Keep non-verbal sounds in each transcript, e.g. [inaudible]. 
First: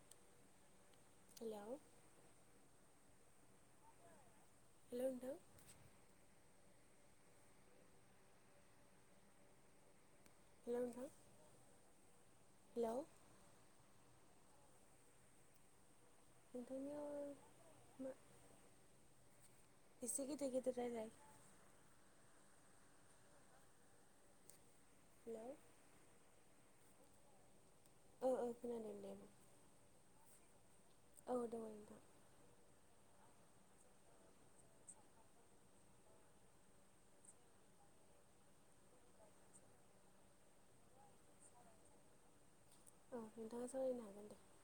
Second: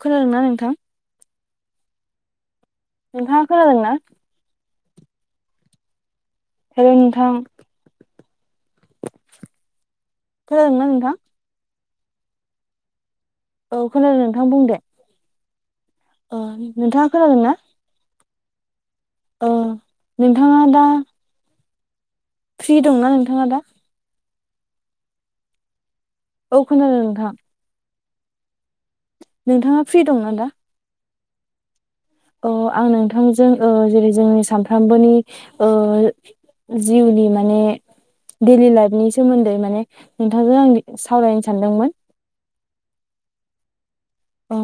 खोनादोंना नोंथां? हेल' नोंथाङा खोनादोंना? हेल' हेल'। हेलौ नोंथां खोनादोंना नोंथां? हेलौ औ खोनादों नोंथां बुं दे। नोंथाङा नोंथांनियाव खोनादों ना? मा एसे गिदिर नोंथाङा गिदिर दा रायलाय फ्रि दंना नोंथाङा दा? हेलौ औ खोनादों नोंथां। ओ ओ खोनादों दे नोंथाङा फ्रि दंना दा? औ दङ नोंथां अ आं नोंथांजों ओ जेरै जोंनि सानफ्रामबोनि जिउनि माने डैलि लाइफनि सोमोन्दै माने नोंथांजों आं सावरायनो सानदोंमोन औ नोंथाङा सालायनांगोन अ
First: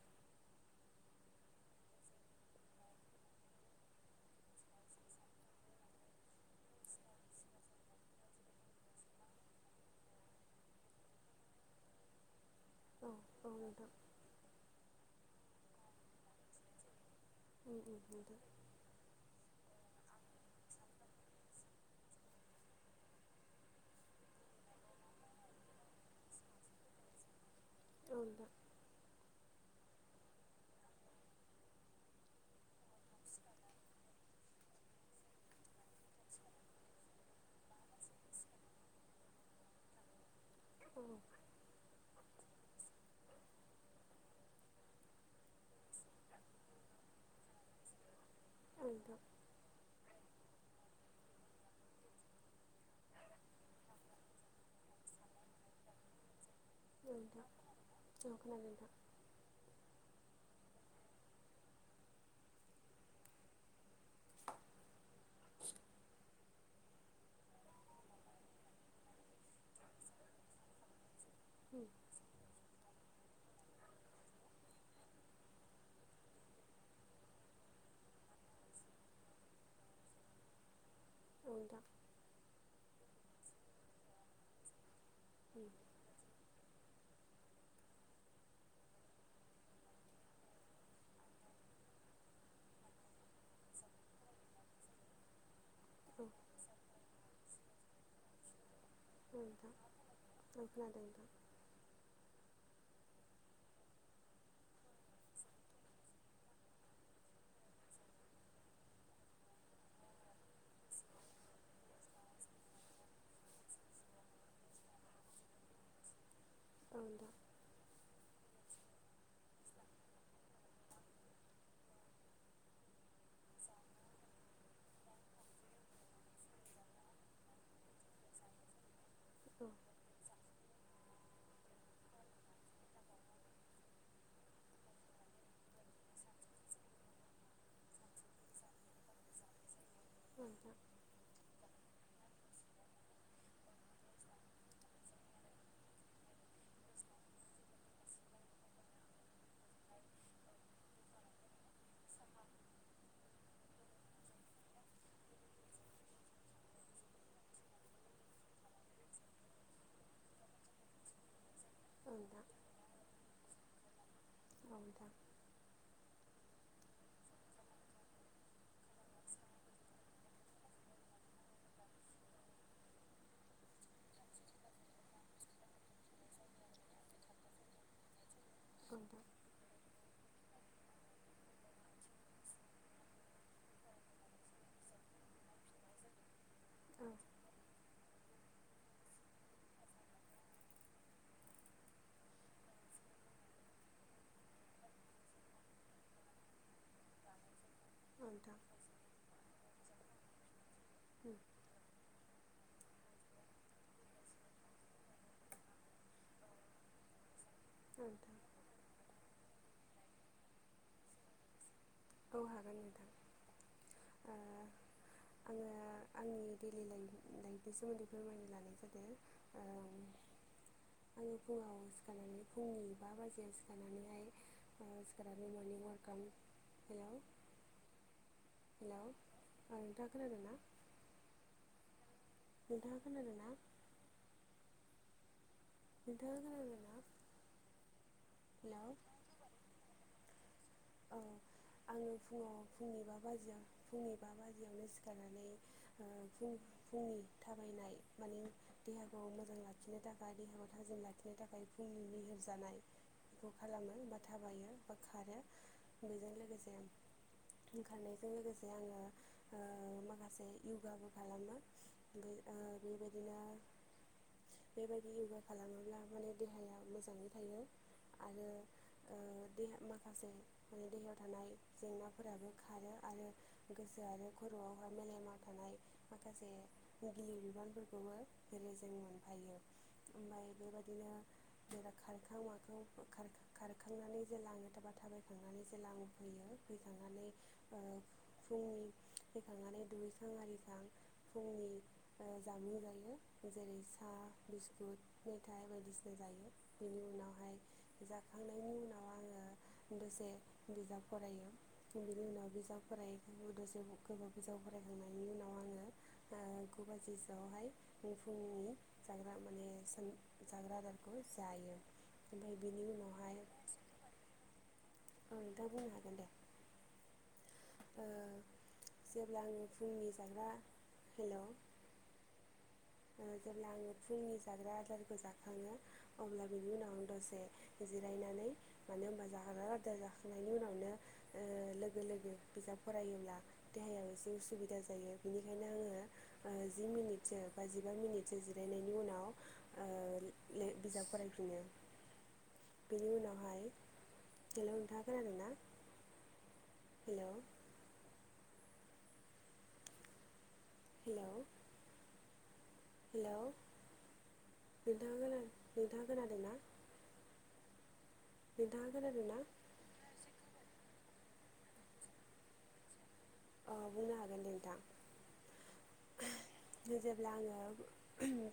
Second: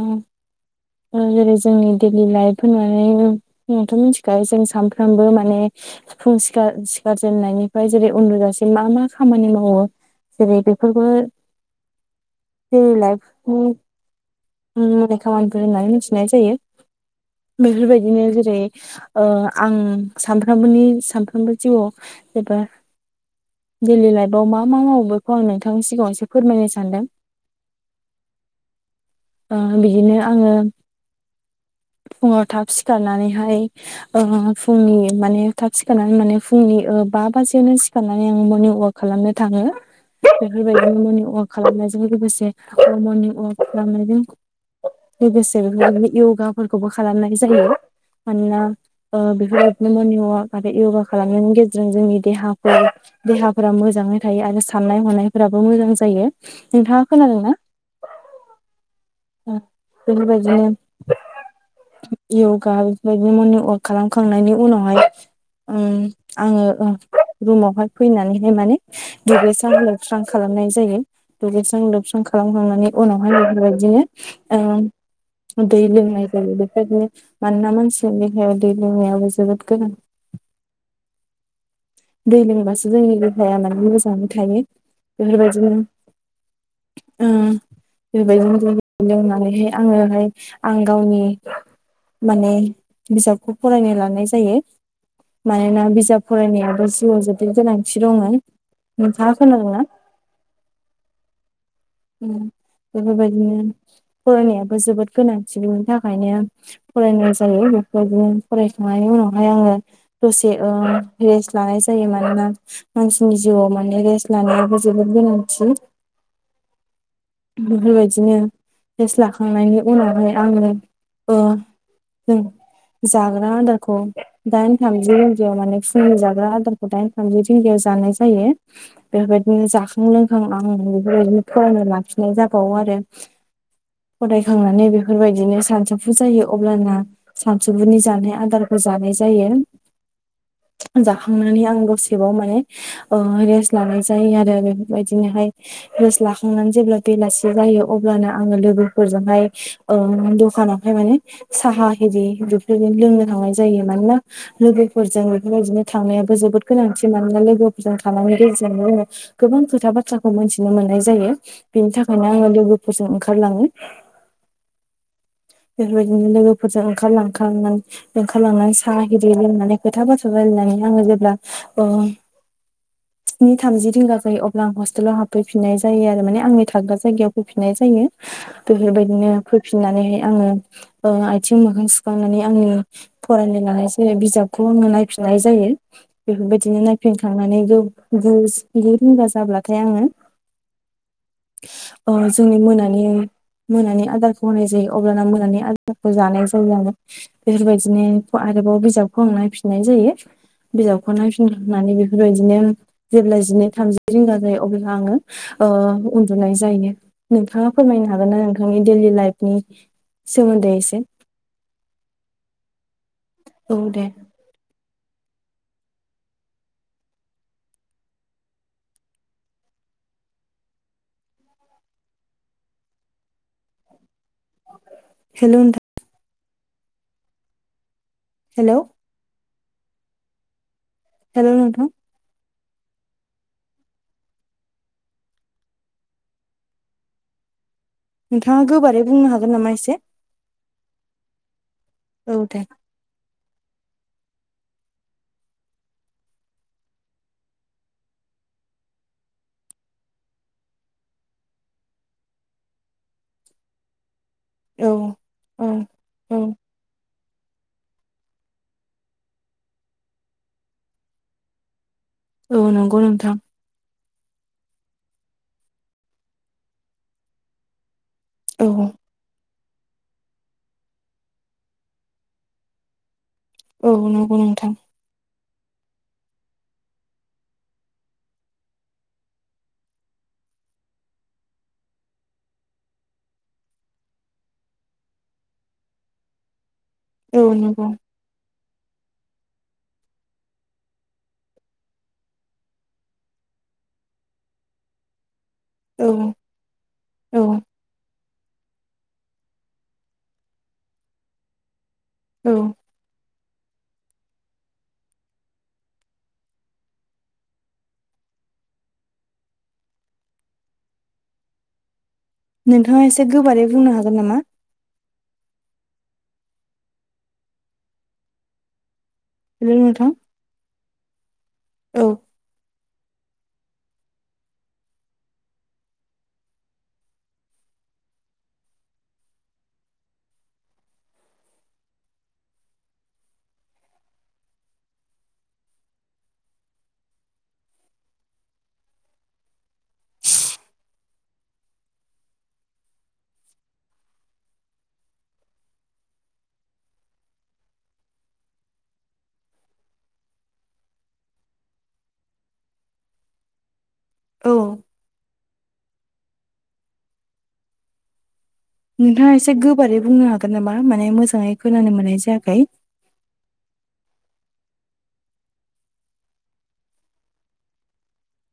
जेरै जोंनि डैलि लाइफ होननानैथ' मिथिखायो जों सानफ्रामबो माने सि फुं सिखार सिखारजेननायनिफ्राय जेरै उन्दुजासिम मा मा खामानि मावो जेरै बेफोरबो जोंनि औ औ नोंथां लाइफनि खामानिफोर होननानै मिथिनाय जायो उम बेफोरबायदिनो उम जेरै ओ आं सानफ्रामबोनि सानफ्रामबो जिउआव एबा डैलि लाइफआव मा मा मावो बेखौ आं नोंथांनि सिगाङावसो फोरमायनो सानदों औ नंगौ ओ बिदिनो आङो फुङाव थाब सिखारनानैहाय फुंनि माने थाब सिखारनानै माने फुंनि बाजियावनो सिखारनानै आं मर्नि ववाक खालामनो थाङो औ नोंथां बेफोरबायदिनो औ मनि वाक खालामनायजों लोगोसे मर्निं वाक खालामनाय जायो लोगोसे युगा फोरखौबो खालामनाय जायो मानोना नोंथां बेफोर एनो मरनिं अवाक आरो युगा खालामनायनि गेजेरजों जोंनि देहा देहाफोरा मोजाङै थायो आरो साननाय हनायफोरा मोजां जायो नोंथाङा औ नोंथां औ खोनादों नोंथां उम औ नोंथां उम औ नोंथां औ खोनादों नोंथां औ नोंथां औ नोंथां औ नोंथां खोनादोंना औ नोंथां औ नोंथां औ नोंथां उम औ बेबायदिनो युगा बेबायदिनो मोन खालामखांनायनि उनावहाय आङो रुमावहाय फैनानैहाय माने दुगैस्रां लोबस्रां खालामनाय जायो दुगैस्रां लोबस्रां खालामखांनायनि उनावहाय बेफोरबायदिनो ओ दै लोंनाय जायो बेखनो मानोना मानसिया देहायाव दै लोंनायाबो जोबोद गोनां दै लोङबासो जोंनि थाया मान मोजाङै थायो बेफोरबादिनो ओ [unintelligible] लोंनानैहाय आङोहाय आं गावनि माने बिजाबखौ फरायनो लानाय जायो। मानोना बिजाब फरायनायाबो जिउआव जोबोद गोनांथि दङ नोंथाङा खोनादोंना [inaudible] उम बेफोरबायदिनो फरायनायाबो जोबोद गोनांथि बेनि थाखायनो फरायनाय जायो बेबायदिनो फरायखांनायनि उनावहाय आङो दसे ओ रेस्ट लानाय जायो मानोना मानसिनि जिउआव माने रेस लानायाबो जोबोद गोनांथि बिफोरबाय दिनो रेसट लाखांनायनि उनावहाय आङो ओ जों जाग्रा आदारखौ दाइन थामजि रिंगायाव माने फुंनि जाग्रा आदारखौ दाइन थामजि रिंगायाव जानाय जायो बेफोरबायदिनो जाखां लोंखां आं बेफोरबायदिनो फरायनो लाखिनाय जाबावो आरो फरायखांनानै बेफोरबायदिनो सानसौफु जायो अब्लाना सानसौफुनि जानाय आदारफोर जांनाय जायो जाखांनानै आं दसे माने ओ रेस लानाय जायो आरो बेफोरबायदिनोहाय रेस ला खांनानै जेब्ला बेलासि जायो अब्लानो आङो लोगोफोरजोंहाय दखानावहाय माने साहा हेरि बेफोरनो लोंनो थांनाय जायो मानोना लोगोफोरजों बेफोरबायदिनो थांनायाबो जो बोद गोनांथि मानोना लोगोफोरजों थालांनि गेजेरजोंनो जोङो गोबां खोथा बाथ्राखौ मोनथिनो मोननाय जायो बिनि थाखायनो आङो लोगोफोरजों ओंखारलाङो। औ नोंथां बेफोरबायदिनो लोगोफोरजों ओंखारलखांनानै ओंखारलांनानै साहा एरि लोंनानै खोथा बथ्रा राय नानै आङो जेब्ला स्नि थामजि रिंगा जायो अब्ला आं हस्टेलाव हाबफैफिननाय जायो आरो माने आंनि थाग्रा जायगायाव फैफिननाय जायो। बेफोरबायदिनो फैफिननानै आङो आथिं मोखां सुखांनानै आंनि फरायनो लानाय जा बिजाबखौ आङो नायफि नाय जायो बेफोरबायदिनो नायफिनखांनानै गु रिंगा जाब्लाथाय आङो जोंनि मोनानि मोनानि आदारखौ होनाय जायो। अब्लाना मोनानि आदारखौ जानाय जायो आरो बेफोरबायदिनो आरोबाव बिजाबखौ आं नायफिन नाय जायो बिजाबखौ नायफिननानै बेफोरबायदिनो जेब्ला जिनै थामजि रिंगा जायो अब्ला आङो ओ उन्दुनाय जायो नोंथाङा फोरमायनो हागोन नोंथां ना नोंथांनि दैडेलि लाइफनि सोमोन्दै एसे औ हागोन औ दे आंङो आंनि दैलि लाइफ लाइफनि सोमोन्दै फोरमायनो लानाय जादों आङो फुङाव सिखारनानै फुंनि बा बाजियाव सिखारनानैहाय सिखारनानै हेल' नोंथां मरनिं वार्कआव हेल' हेलौ नोंथां खोनादोंना हेलौ नोंथां नोंथांङा खोनादोंना [unintelligible] नोंथाङा हेलौ गोबारै बुंनो हागोन नामा एसे औ आङो औ फुङाव दे फुंनिबा बाजियाव फुंनि बा बाजियावनो सिखारनानै फुंनि थाबायनाय [unintelligible] औ औ औ [unintelligible] [inaudible] ओंखारनायजों लोगोसे आङो माखासे यगाबो खालामो बे ओ औ नंगौ नोंथां बेबायदिनो बेबायदि य'गा खालामोब्ला माने देहाया मोजाङै थायो। आरो औ ओ देहा माखासे माने दैेहायाव थानाय जेंनाफोराबो खारो आरो औ गोसो आरो नंगौ नोंथां खर'आव मेलेमा थानाय माखासे गिलिर बिबानफोरखौबो जेरै जों मोनफायो। ओमफ्राय बेबायदिनो जेब्ला खारखां माखां खारखांनानै जेला आङो था बायखांनानै जेब्ला आ फैयो फैखांनानै औ नंगौ [inaudible] फैखांनानै दुगैसां आरि सां फुंनि जामुं जायो जेरै सान बिस्कुत मिथाय औ बायदिसिना जायो बिनि उनाव औ हाय दसे बिजाब फरायो बिनि उनाव औ बिजाब फरायो। दसे गोबाव बिजाब फरायखांनायनि उनाव आङो ओ गु बाजिसोआवहाय फुंनि जाग्रा माने जों जा जाग्रा आदारखौ जायो। ओमफ्राय बिनि नोंथाङा एसे गोबारै बुंनो हागोन नामा? ओ नोंथां बुंनो हागोन दे ओ‌ जेब्ला आङो हेल' फुंनि नोंथां जाग्रा हेल' औ ओ जेब्ला आङो फुंनि जाग्रा आदारखौ जाखाङो अब्ला बिनि उनाव आं दसे जिरायनानै मानो होनबा जाग्रा आदार जाखांनायनि उनावनो ओ लोगो लोगो बिजाबफोर फरायोब्ला देहायाव एसे उसुबिदा जायो बेनिखायनो आङो ओ जि मिनिटसो बा जिबा मिनिटसो जिरायनायनि उनाव ओ बिजाब फरायफिनो। बिनि उनावहाय हेल' नोंथांआ खोनादोंना? हेल' हेल' हेल' औ नोंथांआ खोना नोंथां? खोनादों ना? नोंथाङा एसे गोबारै बुंनो हागोन नामा? माने मोजाङै खोनानो मोननाय जायाखै। अ' बुंनो हागोन दे नोंथां। [inaudible] जेब्ला आङो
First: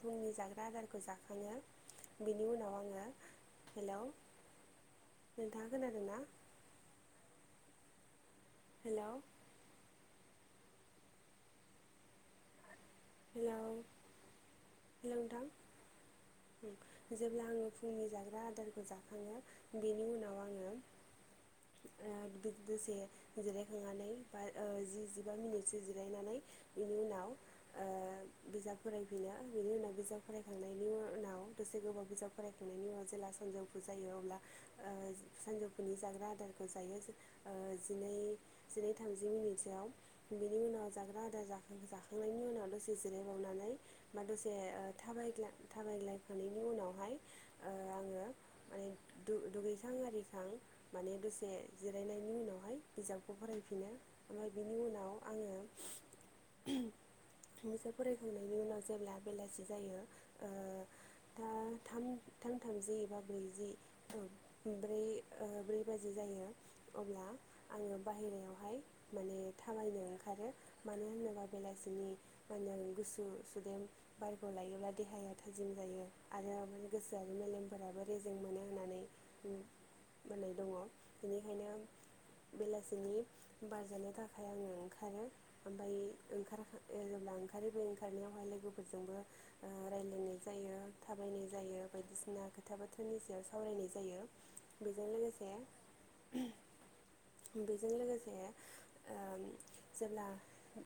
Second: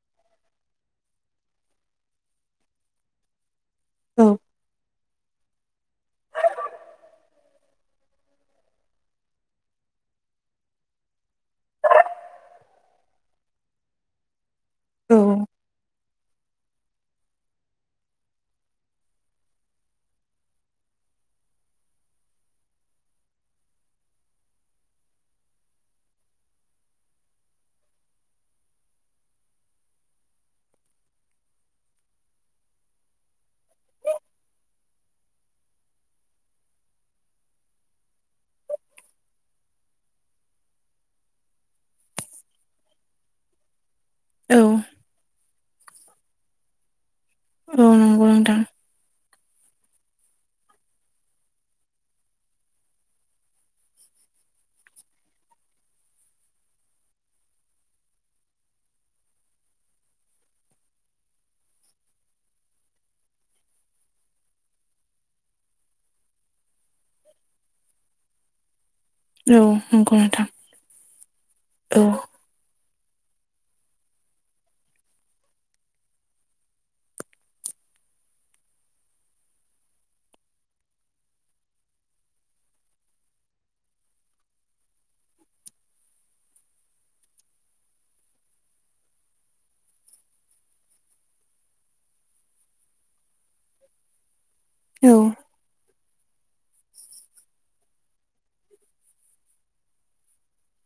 फुंनि जाग्रा आदारखौ जाखाङो बिनि उनाव आङो हेल औ। नोंथाङा खोनादों ना? हेल' हेल' औ हेल' नोंथां। [inaudible] जेब्ला आङो फुंनि जाग्रा आदारखौ जाखाङो बेनि उनाव आङो ओ द-दसे जिरायखांनानै बा ओ जि जिबा मिनिटसो जिरायनानै इनि उनाव [inaudible] बिजाब फरायफिनो बिनि उनाव बिजाब फरायखांनायनि उनाव दसे गोबाव बिजाब फरायखांनायनि उनाव जेला सानजौफु जायो अब्ला ओ सानजौफुनि जाग्रा आदारखौ जायो ओ जिनै जिनै थामजि मिनिटसोआव बिनि उनाव जाग्रा आदार जाखां जाखांनायनि उनाव बा दसे जिरायबावनानै बा दसे औ ओ थाबायग्ला थाबायग्लायखांनायनि उनावहाय औ नोंगौ नोंथां। दु-दुगैखां आरिखां माने दसे जिरायनायनि उनावहाय बिजाबखौ फरायफिनो। ओमफाय बिनि उनाव आङो [inaudible] मोसा फरायखांनायनि उनाव जेब्ला बेलासि जायो ओ था-थाम थामजि एबा ब्रैजि ओ ब्रै ओ ब्रै बाजि जा जायो अब्ला आङो बाहेरायावहाय माने औ थाबायनो नंगौ नोंथां ओंखारो मानो होनोबा औ बेलासिनि मा होनो गुसु सुदेम बारखौ लायोब्ला देहाया थाजिम जायो आरो माने गोसोआनो मोज मेलेमफोराबो रेजें मोनो होननानै उम बुंनाय दङ' बेनिखायनो बेलासिनि बार जानो थाखाय आङो ओंखारो ओमफाय ओंखारखां [inaudible] ओंखारो बे ओंखारनायावहाय लोगोफोरजोंबो ओ रायलानाय जायो थाबायनाय जायो बायदिसिना खोथा बाथ्रानि सायाव सावरायनाय जायो बेजों औ लोगोसे [inaudible] बेजों लोगोसे ओ जेब्ला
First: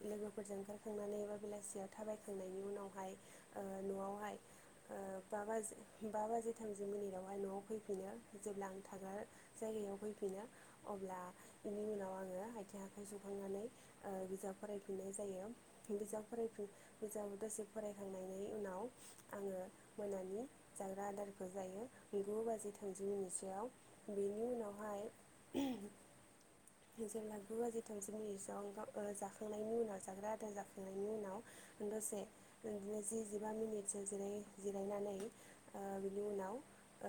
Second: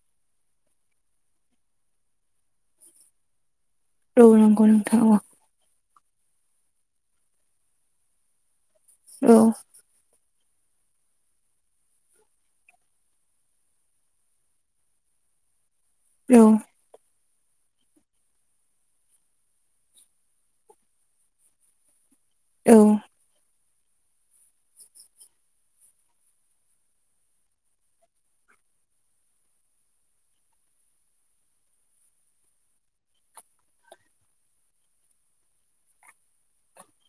लोगोफोरजों ओंखार थांनानै एबा बेलासियाव थाबायखांनायनि उनावहाय न'आवहाय पग्रामखौ नोंथां अ बा बाजि बा बाजि थामजि मिनिटआवहाय न'आव फैफिनो जेब्ला आं थाग्रा औ जायगायाव फैफिनो अब्ला बेनि उनाव आङो आथिं आखाइ सुखांनानै ओ बिजाब फरायफिननाय जायो बिजाब औ फराय मोजां दसे फरायखांनायनि उनाव आङो मोनानि जाग्रा आदारखौ जायो गु बाजि औ थामजि मिनिटसोआव बेनि उनावहाय जेब्ला गु बाजि थामजि मिनिट जआव जाखांनायनि उनाव जाग्रा जाखांनायनि उनाव दसे जि जिबा मिनिटसो जिराय जिरायनानै ओ बिनि उनाव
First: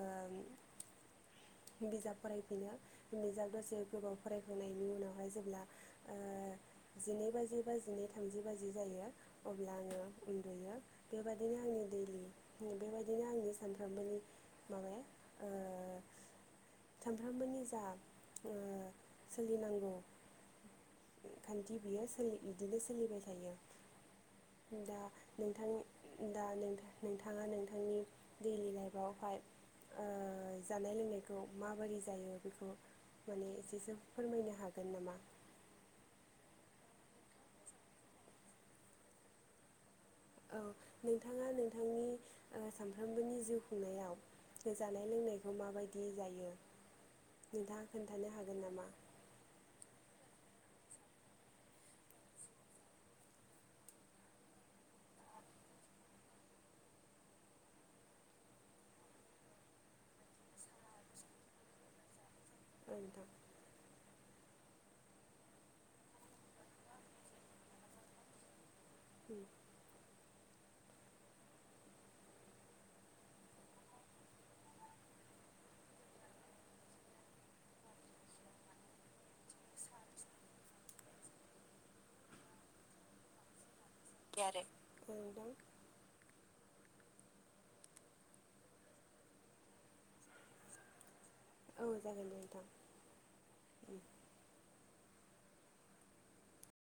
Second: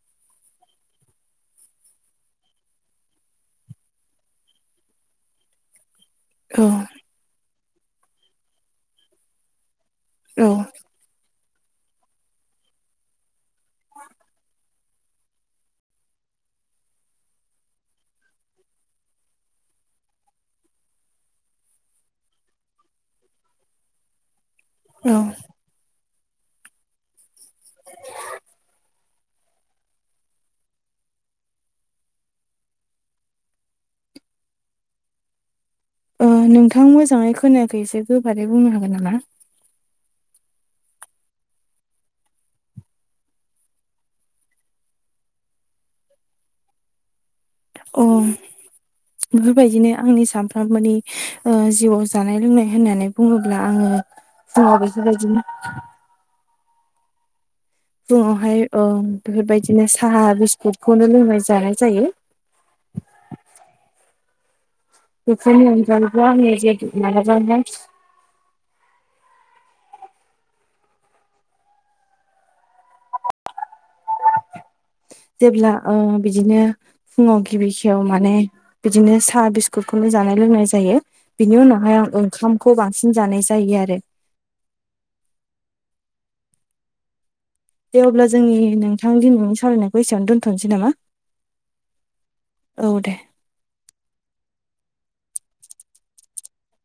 ओम [inaudible] बिजाब फरायफिनो बिजाब दसे गोबाव फरायखांनायनि उनावहाय जेब्ला ओ औ जिनै बाजि बा जिनै थामजि बाजि जायो अब्ला आङो औ उन्दुयो बेबादि [unintelligible] बेबायदिनो आंनि सानफ्रोमबोनि माबाया ओ सानफ्रोमबोनि जा ओ सोलिनांगौ खान्थि बियो सोलि बिदिनो सोलिबाय थायो। दा औ नोंथां दा नोंथा नोंथाङा नोंथांनि दैलि लाइफआवहाय ओ जानाय लोंनायखौ माबोरै जायो बेखौ माने एसेसो फोरमायनो हागोन नामा? ओ नोंथां मोजाङै खोनायाखै एसे गोबारै बुंनो हागोन नामा? औ नोंथाङा नोंथांनि ओ सानफ्रोमबोनि जिउ खुंनायाव जानाय लों नायखौ माबायदि जायो? नोंथाङा अ खोन्थानो हागोन नामा बेफोरबायदिनो आंनि साम थारमानि ओ जिउआव जानाय लोंनाय होननानै बुङोब्ला आङो जा बेफोरबायदि फुङावहाय ओ बेफोरबायदिनो साहा बिस्कुटखौनो लोंनाय जानाय जायो। औ नोंथां। बेखायनो अनजालुआ आंनि जे [unintelligible] उम। जेब्ला ओ बिदिनो फुङाव गिबि खियाव माने बिदिनो साहा बिस्कुटखौनो जानाय लोंनाय जायो। बिनि उनावहाय आं ओंखामखौ बांसिन जानाय जायो आरो। ओमफाय आरो दे अब्ला जोंनि नोंथां दि न'नि सावरायनायखौ एसेयावनो दोन्थ'नोसै नामा? औ जागोन दे नोंथां। औ दे